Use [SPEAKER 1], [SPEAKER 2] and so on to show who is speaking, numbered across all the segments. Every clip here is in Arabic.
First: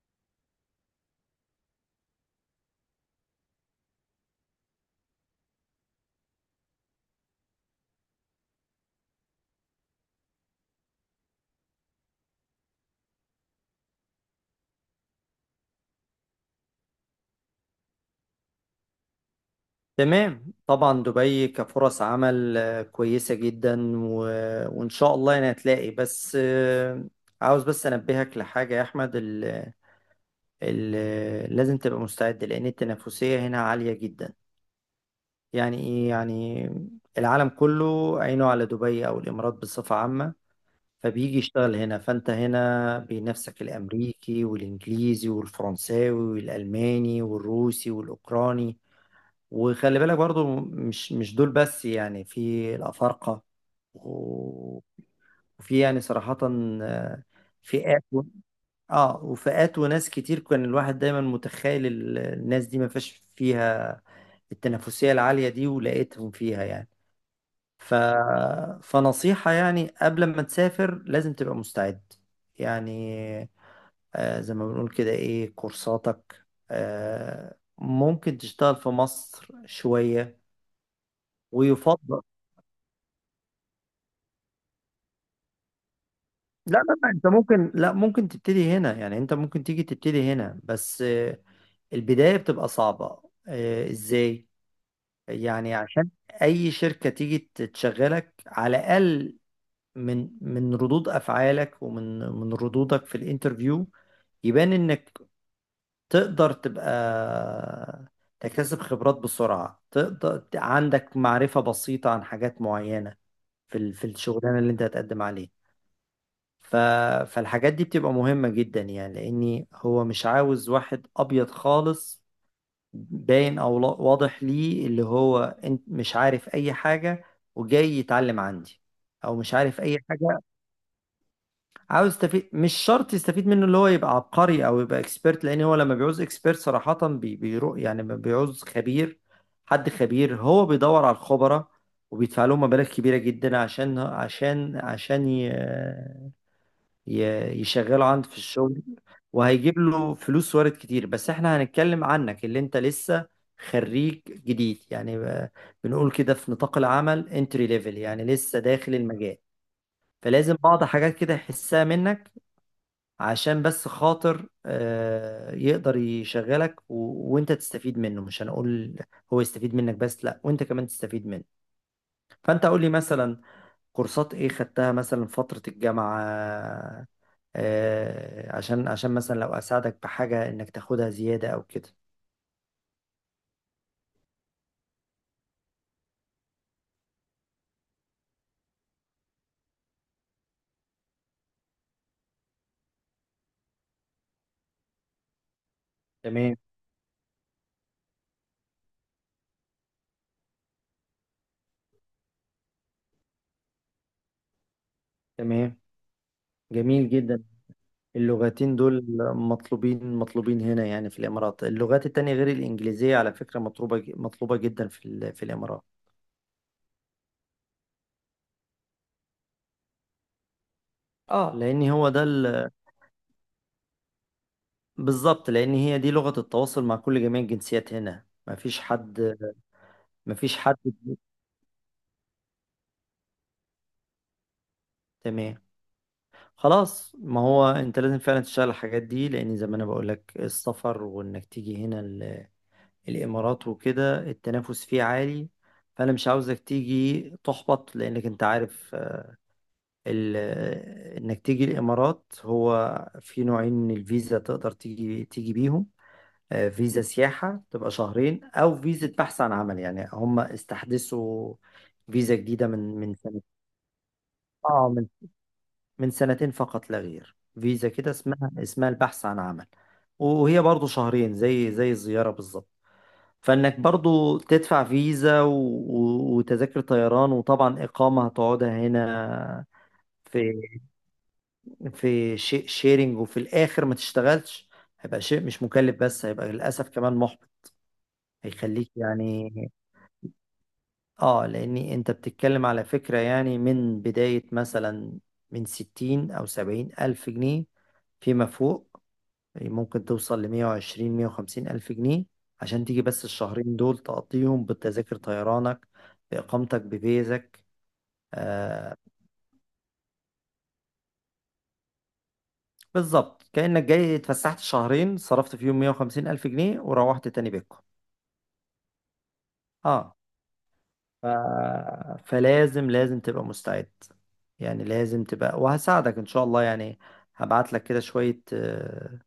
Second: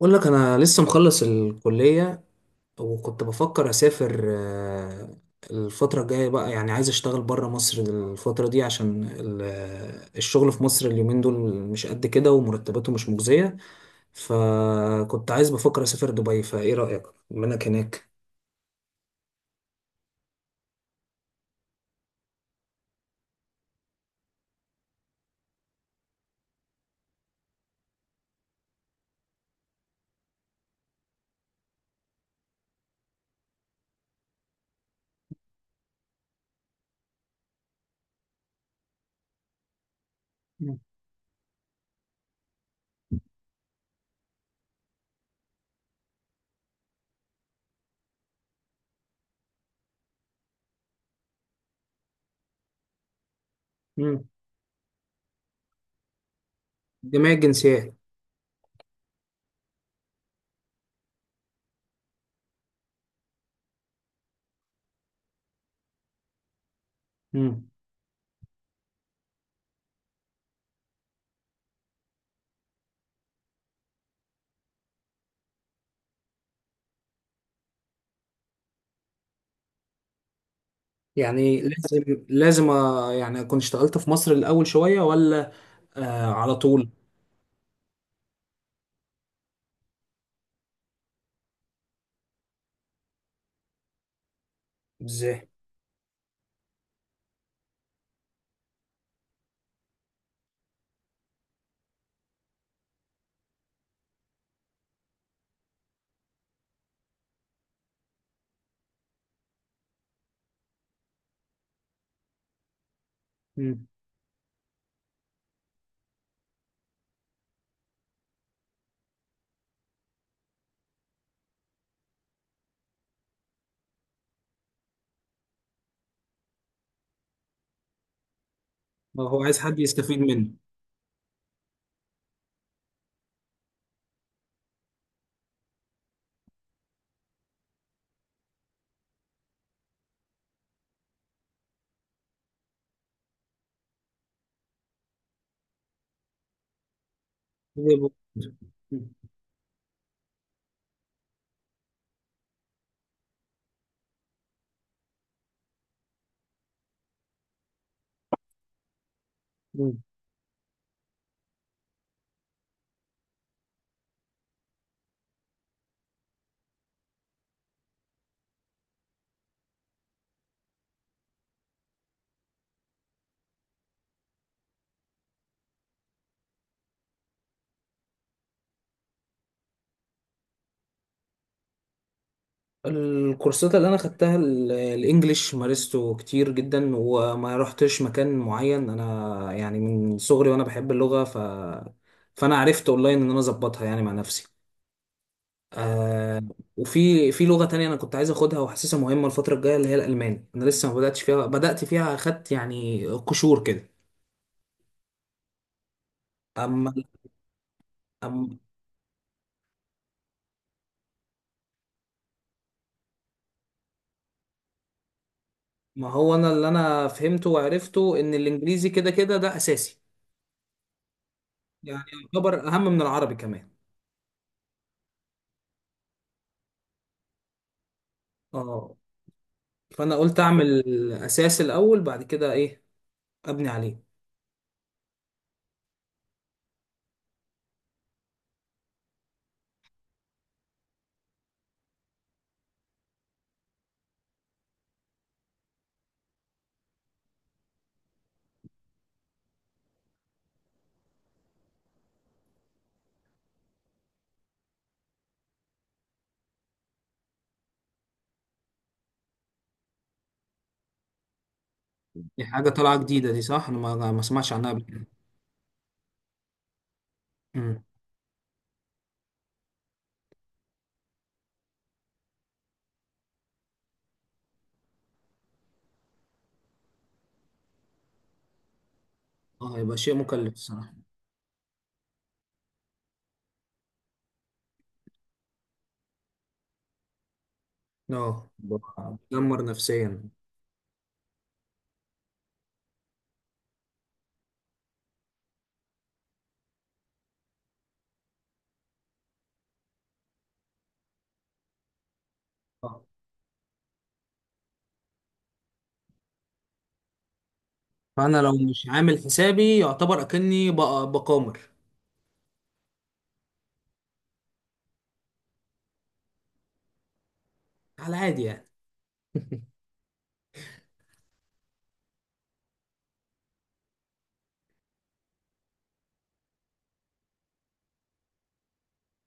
[SPEAKER 1] بقول لك انا لسه مخلص الكليه. وكنت بفكر اسافر، الفتره الجايه بقى، يعني عايز اشتغل بره مصر الفتره دي، عشان الشغل في مصر اليومين دول مش قد كده، ومرتباته مش مجزيه. فكنت عايز بفكر اسافر دبي، فايه رايك بما انك هناك؟
[SPEAKER 2] تمام، طبعا، دبي كفرص عمل كويسة جدا. وإن شاء الله أنا هتلاقي. بس آه، عاوز بس أنبهك لحاجة يا أحمد. ال... لازم تبقى مستعد لأن التنافسية هنا عالية جدا. يعني إيه يعني؟ العالم كله عينه على دبي أو الإمارات بصفة عامة، فبيجي يشتغل هنا. فأنت هنا بنفسك الأمريكي والإنجليزي والفرنساوي والألماني والروسي والأوكراني. وخلي بالك برضو مش دول بس، يعني في الأفارقة
[SPEAKER 1] مم.
[SPEAKER 2] و- وفي يعني صراحة آه،
[SPEAKER 1] جميع الجنسيات.
[SPEAKER 2] فئات اه، وفئات وناس كتير كان الواحد دايما متخيل الناس دي ما فيش فيها التنافسية العالية دي، ولقيتهم فيها يعني.
[SPEAKER 1] مم.
[SPEAKER 2] ف... فنصيحة يعني قبل ما تسافر لازم تبقى مستعد يعني. آه، زي ما بنقول كده ايه كورساتك. آه، ممكن تشتغل في مصر شوية
[SPEAKER 1] يعني لازم
[SPEAKER 2] ويفضل.
[SPEAKER 1] لازم آه، يعني اكون اشتغلت في مصر الاول شويه، ولا؟ آه، على
[SPEAKER 2] لا
[SPEAKER 1] طول.
[SPEAKER 2] لا لا، انت ممكن، لا ممكن تبتدي هنا. يعني انت ممكن تيجي تبتدي هنا، بس آه، البداية بتبقى صعبة. آه، ازاي؟
[SPEAKER 1] ازاي؟
[SPEAKER 2] يعني عشان اي شركة تيجي تشغلك، على الاقل من ردود افعالك ومن ردودك في الانترفيو يبان انك تقدر تبقى تكتسب خبرات بسرعة، تقدر، عندك معرفة بسيطة عن حاجات معينة
[SPEAKER 1] مم.
[SPEAKER 2] في الشغلانة اللي انت هتقدم عليها. ف... فالحاجات دي بتبقى مهمة جدا، يعني لأني هو مش عاوز واحد أبيض خالص باين، أو لا- واضح ليه، اللي هو انت مش عارف أي حاجة وجاي يتعلم عندي، أو
[SPEAKER 1] هو
[SPEAKER 2] مش
[SPEAKER 1] عايز حد
[SPEAKER 2] عارف أي
[SPEAKER 1] يستفيد
[SPEAKER 2] حاجة،
[SPEAKER 1] منه.
[SPEAKER 2] عاوز يستفيد. مش شرط يستفيد منه اللي هو يبقى عبقري أو يبقى إكسبيرت، لأن هو لما بيعوز إكسبيرت صراحة يعني ما بيعوز خبير. حد خبير هو بيدور على الخبراء وبيدفع لهم مبالغ كبيرة جدا عشان
[SPEAKER 1] ديدي
[SPEAKER 2] يشغله
[SPEAKER 1] بوك.
[SPEAKER 2] عند في الشغل. وهيجيب له فلوس وارد كتير. بس احنا هنتكلم عنك اللي انت لسه خريج جديد، يعني بنقول كده في نطاق العمل انتري ليفل، يعني لسه داخل المجال. فلازم بعض حاجات كده يحسها منك عشان بس خاطر يقدر يشغلك وانت تستفيد منه. مش هنقول هو يستفيد منك بس، لا، وانت كمان تستفيد منه. فانت قول لي مثلا كورسات ايه خدتها مثلا فترة الجامعة. عشان مثلا لو اساعدك بحاجه انك تاخدها زياده او كده.
[SPEAKER 1] الكورسات اللي انا خدتها، الانجليش مارسته كتير جدا، وما رحتش مكان معين، انا يعني من صغري وانا بحب اللغة، فانا عرفت اونلاين ان انا اظبطها يعني مع نفسي. آه
[SPEAKER 2] تمام.
[SPEAKER 1] وفي لغة تانية انا كنت عايز اخدها، وحاسسها مهمة الفترة الجاية، اللي هي الالماني، انا لسه ما بدأتش فيها، بدأت فيها اخدت يعني قشور كده.
[SPEAKER 2] تمام،
[SPEAKER 1] اما.
[SPEAKER 2] جميل جدا.
[SPEAKER 1] أم
[SPEAKER 2] اللغتين دول مطلوبين مطلوبين هنا يعني في الامارات. اللغات التانية غير الانجليزيه على فكره مطلوبه، مطلوبه جدا في الامارات.
[SPEAKER 1] ما هو انا اللي انا فهمته وعرفته، ان الانجليزي كده كده ده اساسي،
[SPEAKER 2] اه لان
[SPEAKER 1] يعني
[SPEAKER 2] هو ده
[SPEAKER 1] يعتبر اهم من العربي كمان.
[SPEAKER 2] بالظبط، لان هي دي لغه التواصل مع كل جميع الجنسيات هنا. مفيش
[SPEAKER 1] اه،
[SPEAKER 2] حد،
[SPEAKER 1] فانا قلت
[SPEAKER 2] مفيش حد.
[SPEAKER 1] اعمل اساس الاول، بعد كده ايه، ابني عليه.
[SPEAKER 2] تمام خلاص. ما هو انت لازم فعلا تشتغل الحاجات دي، لان زي ما انا بقول لك السفر وانك تيجي هنا الإمارات وكده التنافس فيه عالي. فأنا مش عاوزك تيجي تحبط، لأنك أنت عارف آه، ال... آه، إنك تيجي الإمارات. هو في نوعين من الفيزا تقدر تيجي بيهم. فيزا سياحة تبقى شهرين، أو فيزا بحث عن عمل. يعني هم استحدثوا فيزا
[SPEAKER 1] دي
[SPEAKER 2] جديدة
[SPEAKER 1] حاجه
[SPEAKER 2] من
[SPEAKER 1] طالعه
[SPEAKER 2] من
[SPEAKER 1] جديده
[SPEAKER 2] سنة.
[SPEAKER 1] دي، صح؟ انا ما اسمعش عنها قبل
[SPEAKER 2] آه،
[SPEAKER 1] كده.
[SPEAKER 2] من سنتين فقط لا غير.
[SPEAKER 1] أمم.
[SPEAKER 2] فيزا كده اسمها البحث عن عمل، وهي برضو شهرين زي الزيارة بالظبط. فانك برضو تدفع فيزا، وتذاكر طيران، وطبعا اقامة هتقعدها هنا.
[SPEAKER 1] اه، هيبقى شيء مكلف
[SPEAKER 2] في
[SPEAKER 1] الصراحه.
[SPEAKER 2] في شيرنج، وفي الاخر ما تشتغلش. هيبقى شيء مش مكلف، بس هيبقى للاسف كمان محبط.
[SPEAKER 1] اه،
[SPEAKER 2] هيخليك يعني.
[SPEAKER 1] بتدمر نفسيا.
[SPEAKER 2] اه، لاني انت بتتكلم على فكرة يعني من بداية مثلا من 60 او 70 الف جنيه فيما فوق. يعني ممكن توصل لمية وعشرين، مية وخمسين ألف جنيه عشان
[SPEAKER 1] آه.
[SPEAKER 2] تيجي بس الشهرين دول تقضيهم بتذاكر طيرانك بإقامتك بفيزك.
[SPEAKER 1] فانا لو مش
[SPEAKER 2] آه،
[SPEAKER 1] عامل حسابي، يعتبر اكني بقامر
[SPEAKER 2] بالظبط، كأنك جاي اتفسحت شهرين صرفت فيهم 150 ألف جنيه وروحت تاني بيتكم.
[SPEAKER 1] على عادي يعني.
[SPEAKER 2] اه. ف... فلازم، لازم تبقى مستعد يعني. لازم تبقى، وهساعدك إن شاء الله يعني. هبعت لك كده شوية آه،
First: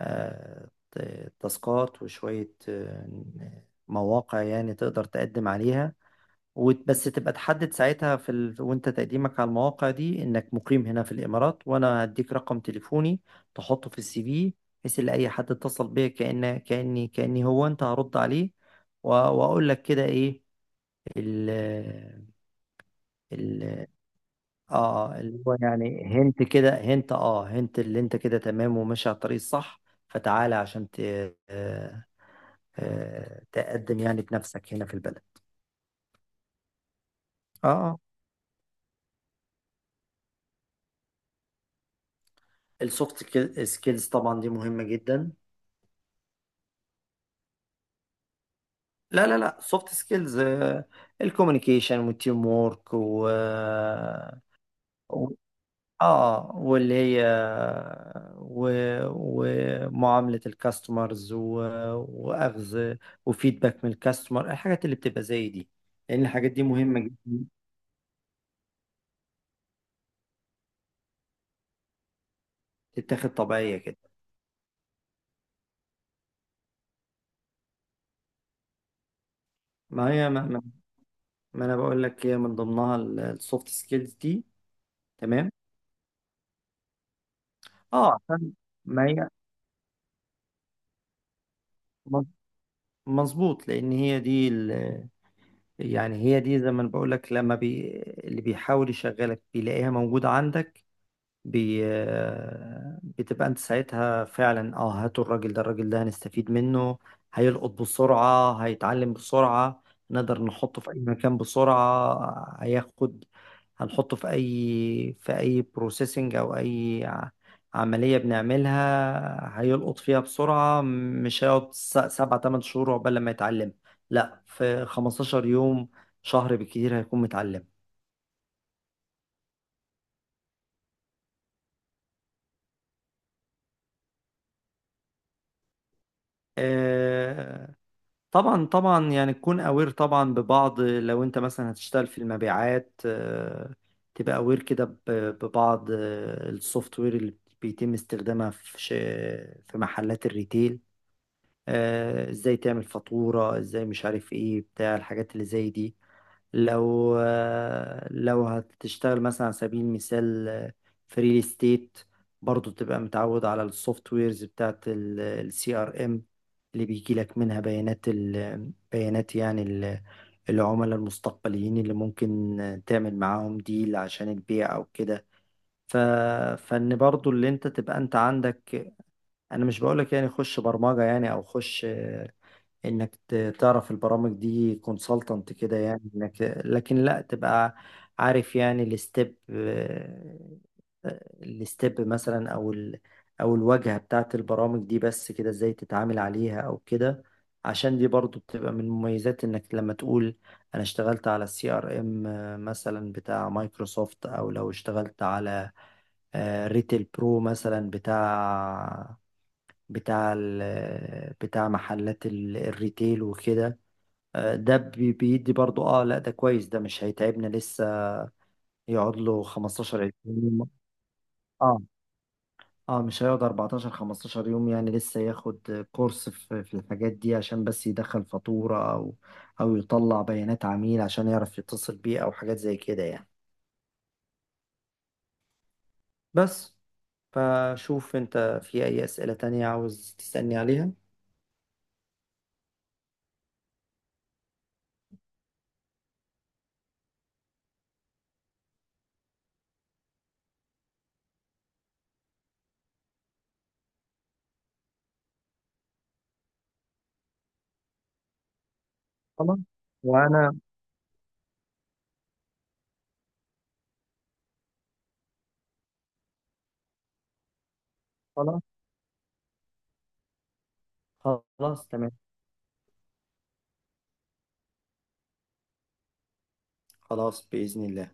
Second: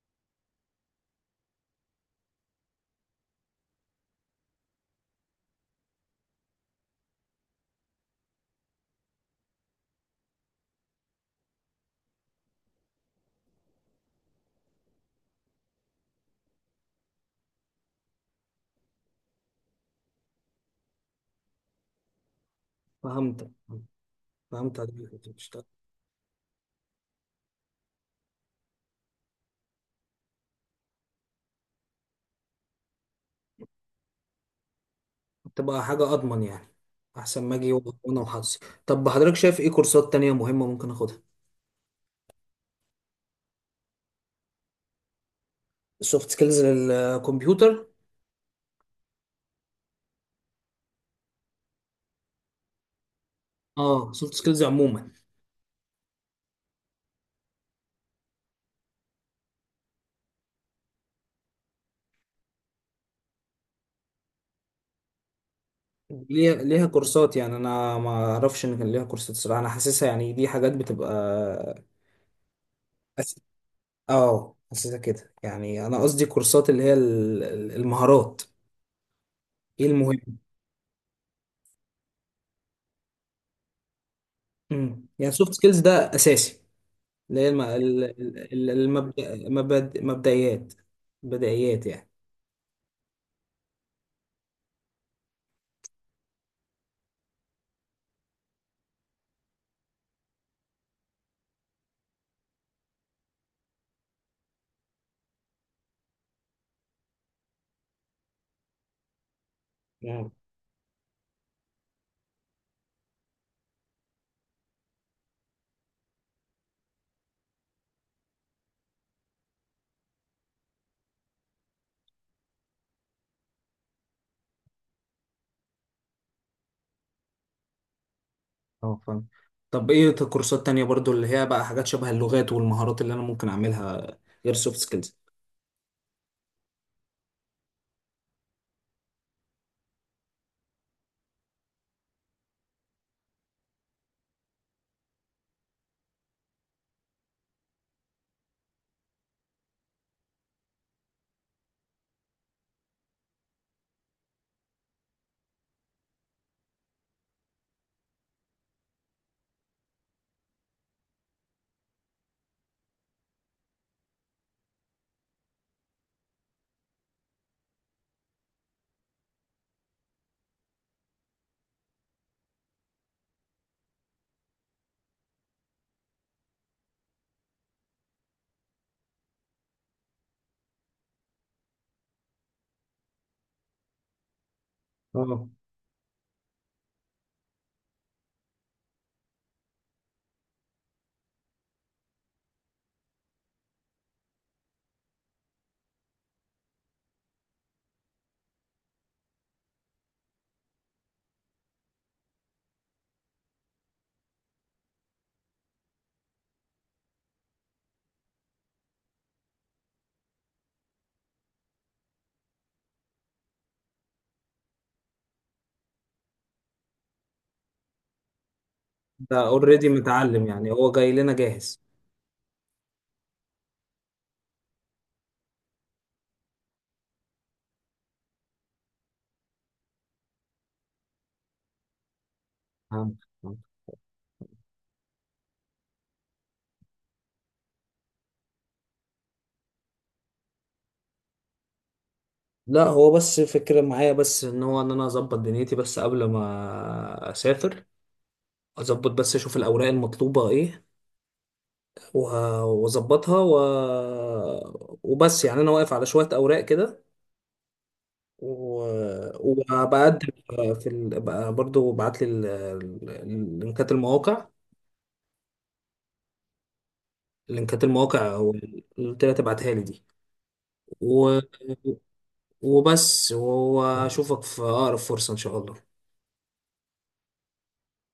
[SPEAKER 2] آه تاسكات، وشوية آه، مواقع يعني تقدر تقدم عليها. بس تبقى تحدد ساعتها وانت تقديمك على المواقع دي انك مقيم هنا في الامارات، وانا هديك رقم تليفوني تحطه في السي في، بحيث ان اي حد اتصل بيا كأني هو انت، هرد عليه. واقول لك كده ايه ال
[SPEAKER 1] فهمت.
[SPEAKER 2] ال
[SPEAKER 1] فهمت، حضرتك
[SPEAKER 2] اه،
[SPEAKER 1] كنت
[SPEAKER 2] اللي هو
[SPEAKER 1] بتشتغل؟
[SPEAKER 2] يعني هنت كده، هنت، اللي انت كده تمام وماشي على الطريق الصح. فتعالى عشان آه... تقدم يعني بنفسك هنا في البلد.
[SPEAKER 1] تبقى حاجه اضمن يعني، احسن ما اجي
[SPEAKER 2] اه.
[SPEAKER 1] وانا وحظي. طب حضرتك شايف ايه كورسات تانية مهمه ممكن اخدها؟
[SPEAKER 2] السوفت سكيلز طبعا دي مهمة جدا.
[SPEAKER 1] السوفت سكيلز للكمبيوتر؟
[SPEAKER 2] لا لا لا، سوفت سكيلز. الكوميونيكيشن والتيم وورك،
[SPEAKER 1] اه، سوفت سكيلز عموما.
[SPEAKER 2] و- اه، و... ومعاملة الكاستمرز، واخذ وفيدباك من الكاستمر، الحاجات اللي بتبقى زي دي، لان الحاجات
[SPEAKER 1] ليها
[SPEAKER 2] دي
[SPEAKER 1] ليها
[SPEAKER 2] مهمة
[SPEAKER 1] كورسات؟
[SPEAKER 2] جدا،
[SPEAKER 1] يعني انا ما اعرفش ان كان ليها كورسات صراحه، انا حاسسها يعني دي حاجات بتبقى.
[SPEAKER 2] تتاخد
[SPEAKER 1] أس-
[SPEAKER 2] طبيعية كده.
[SPEAKER 1] اه، حاسسها كده يعني، انا قصدي كورسات، اللي هي المهارات، ايه
[SPEAKER 2] ما هي
[SPEAKER 1] المهم.
[SPEAKER 2] ما انا بقول لك هي من ضمنها السوفت سكيلز دي.
[SPEAKER 1] امم، يعني
[SPEAKER 2] تمام.
[SPEAKER 1] سوفت سكيلز ده اساسي، اللي هي
[SPEAKER 2] اه، عشان ما هي
[SPEAKER 1] مبدئيات، بدائيات يعني.
[SPEAKER 2] مظبوط، لان هي دي، يعني هي دي زي ما بقول لك. لما اللي بيحاول يشغلك بيلاقيها موجودة عندك، بي آه، بتبقى انت ساعتها فعلا. اه، هاتوا الراجل ده، الراجل ده هنستفيد منه. هيلقط بسرعة، هيتعلم بسرعة.
[SPEAKER 1] مم.
[SPEAKER 2] نقدر نحطه في أي مكان بسرعة. هياخد، هنحطه في أي في أي بروسيسنج أو أي عملية بنعملها، هيلقط فيها بسرعة. مش هيقعد سبعة تمن شهور عقبال لما يتعلم. لا، في 15 يوم، شهر بالكتير هيكون متعلم.
[SPEAKER 1] اه فاهم. طب ايه كورسات تانية برضو، اللي هي بقى حاجات شبه اللغات والمهارات، اللي انا ممكن اعملها غير سوفت سكيلز.
[SPEAKER 2] آه، طبعا طبعا، يعني تكون اوير طبعا ببعض. لو انت مثلا هتشتغل في المبيعات، تبقى اوير كده ببعض السوفت وير اللي بيتم استخدامها في محلات الريتيل. ازاي تعمل فاتورة، ازاي مش عارف ايه، بتاع الحاجات اللي زي دي. لو لو هتشتغل مثلا على سبيل المثال في ريل استيت، برضه تبقى متعود على السوفت ويرز بتاعت السي ار ام اللي بيجي لك منها بيانات، بيانات يعني العملاء المستقبليين اللي ممكن تعمل معاهم ديل عشان البيع او كده. ف... فان برضو اللي انت تبقى انت عندك. انا مش بقولك يعني خش برمجة يعني، او خش انك تعرف البرامج دي
[SPEAKER 1] اه،
[SPEAKER 2] كونسلتنت كده، يعني انك لكن لا تبقى عارف يعني الستيب، الستيب مثلا، او او الواجهة بتاعت البرامج دي، بس كده ازاي تتعامل عليها او كده. عشان دي برضو بتبقى من مميزات انك لما تقول انا اشتغلت على السي ار ام مثلا بتاع مايكروسوفت، او لو اشتغلت على ريتيل برو مثلا بتاع بتاع محلات الريتيل وكده. آه، ده بيدي برضو. اه لا، ده كويس، ده مش هيتعبنا. لسه يقعد له
[SPEAKER 1] ده اوريدي
[SPEAKER 2] 15 20
[SPEAKER 1] متعلم
[SPEAKER 2] يوم.
[SPEAKER 1] يعني، هو جاي لنا جاهز.
[SPEAKER 2] اه. اه، مش هيقعد 14 15 يوم، يعني لسه ياخد كورس في الحاجات دي عشان بس يدخل فاتورة، او او يطلع بيانات عميل عشان يعرف يتصل بيه او حاجات زي كده
[SPEAKER 1] فهمت.
[SPEAKER 2] يعني.
[SPEAKER 1] فهمت.
[SPEAKER 2] بس، فشوف انت في اي اسئلة تانية عاوز تسألني عليها.
[SPEAKER 1] لا، هو بس فكرة معايا، بس ان هو ان انا اظبط دنيتي بس قبل ما اسافر، اظبط بس اشوف الاوراق المطلوبة ايه، واظبطها وبس يعني انا واقف على شوية اوراق كده، و...
[SPEAKER 2] خلاص.
[SPEAKER 1] وبقدم.
[SPEAKER 2] وانا
[SPEAKER 1] في بقى برضو بعت لي لينكات المواقع، لينكات المواقع،
[SPEAKER 2] خلاص.
[SPEAKER 1] قلت لها تبعتها لي دي، و...
[SPEAKER 2] خلاص، تمام.
[SPEAKER 1] وبس واشوفك في اقرب فرصة ان شاء الله.
[SPEAKER 2] خلاص بإذن الله.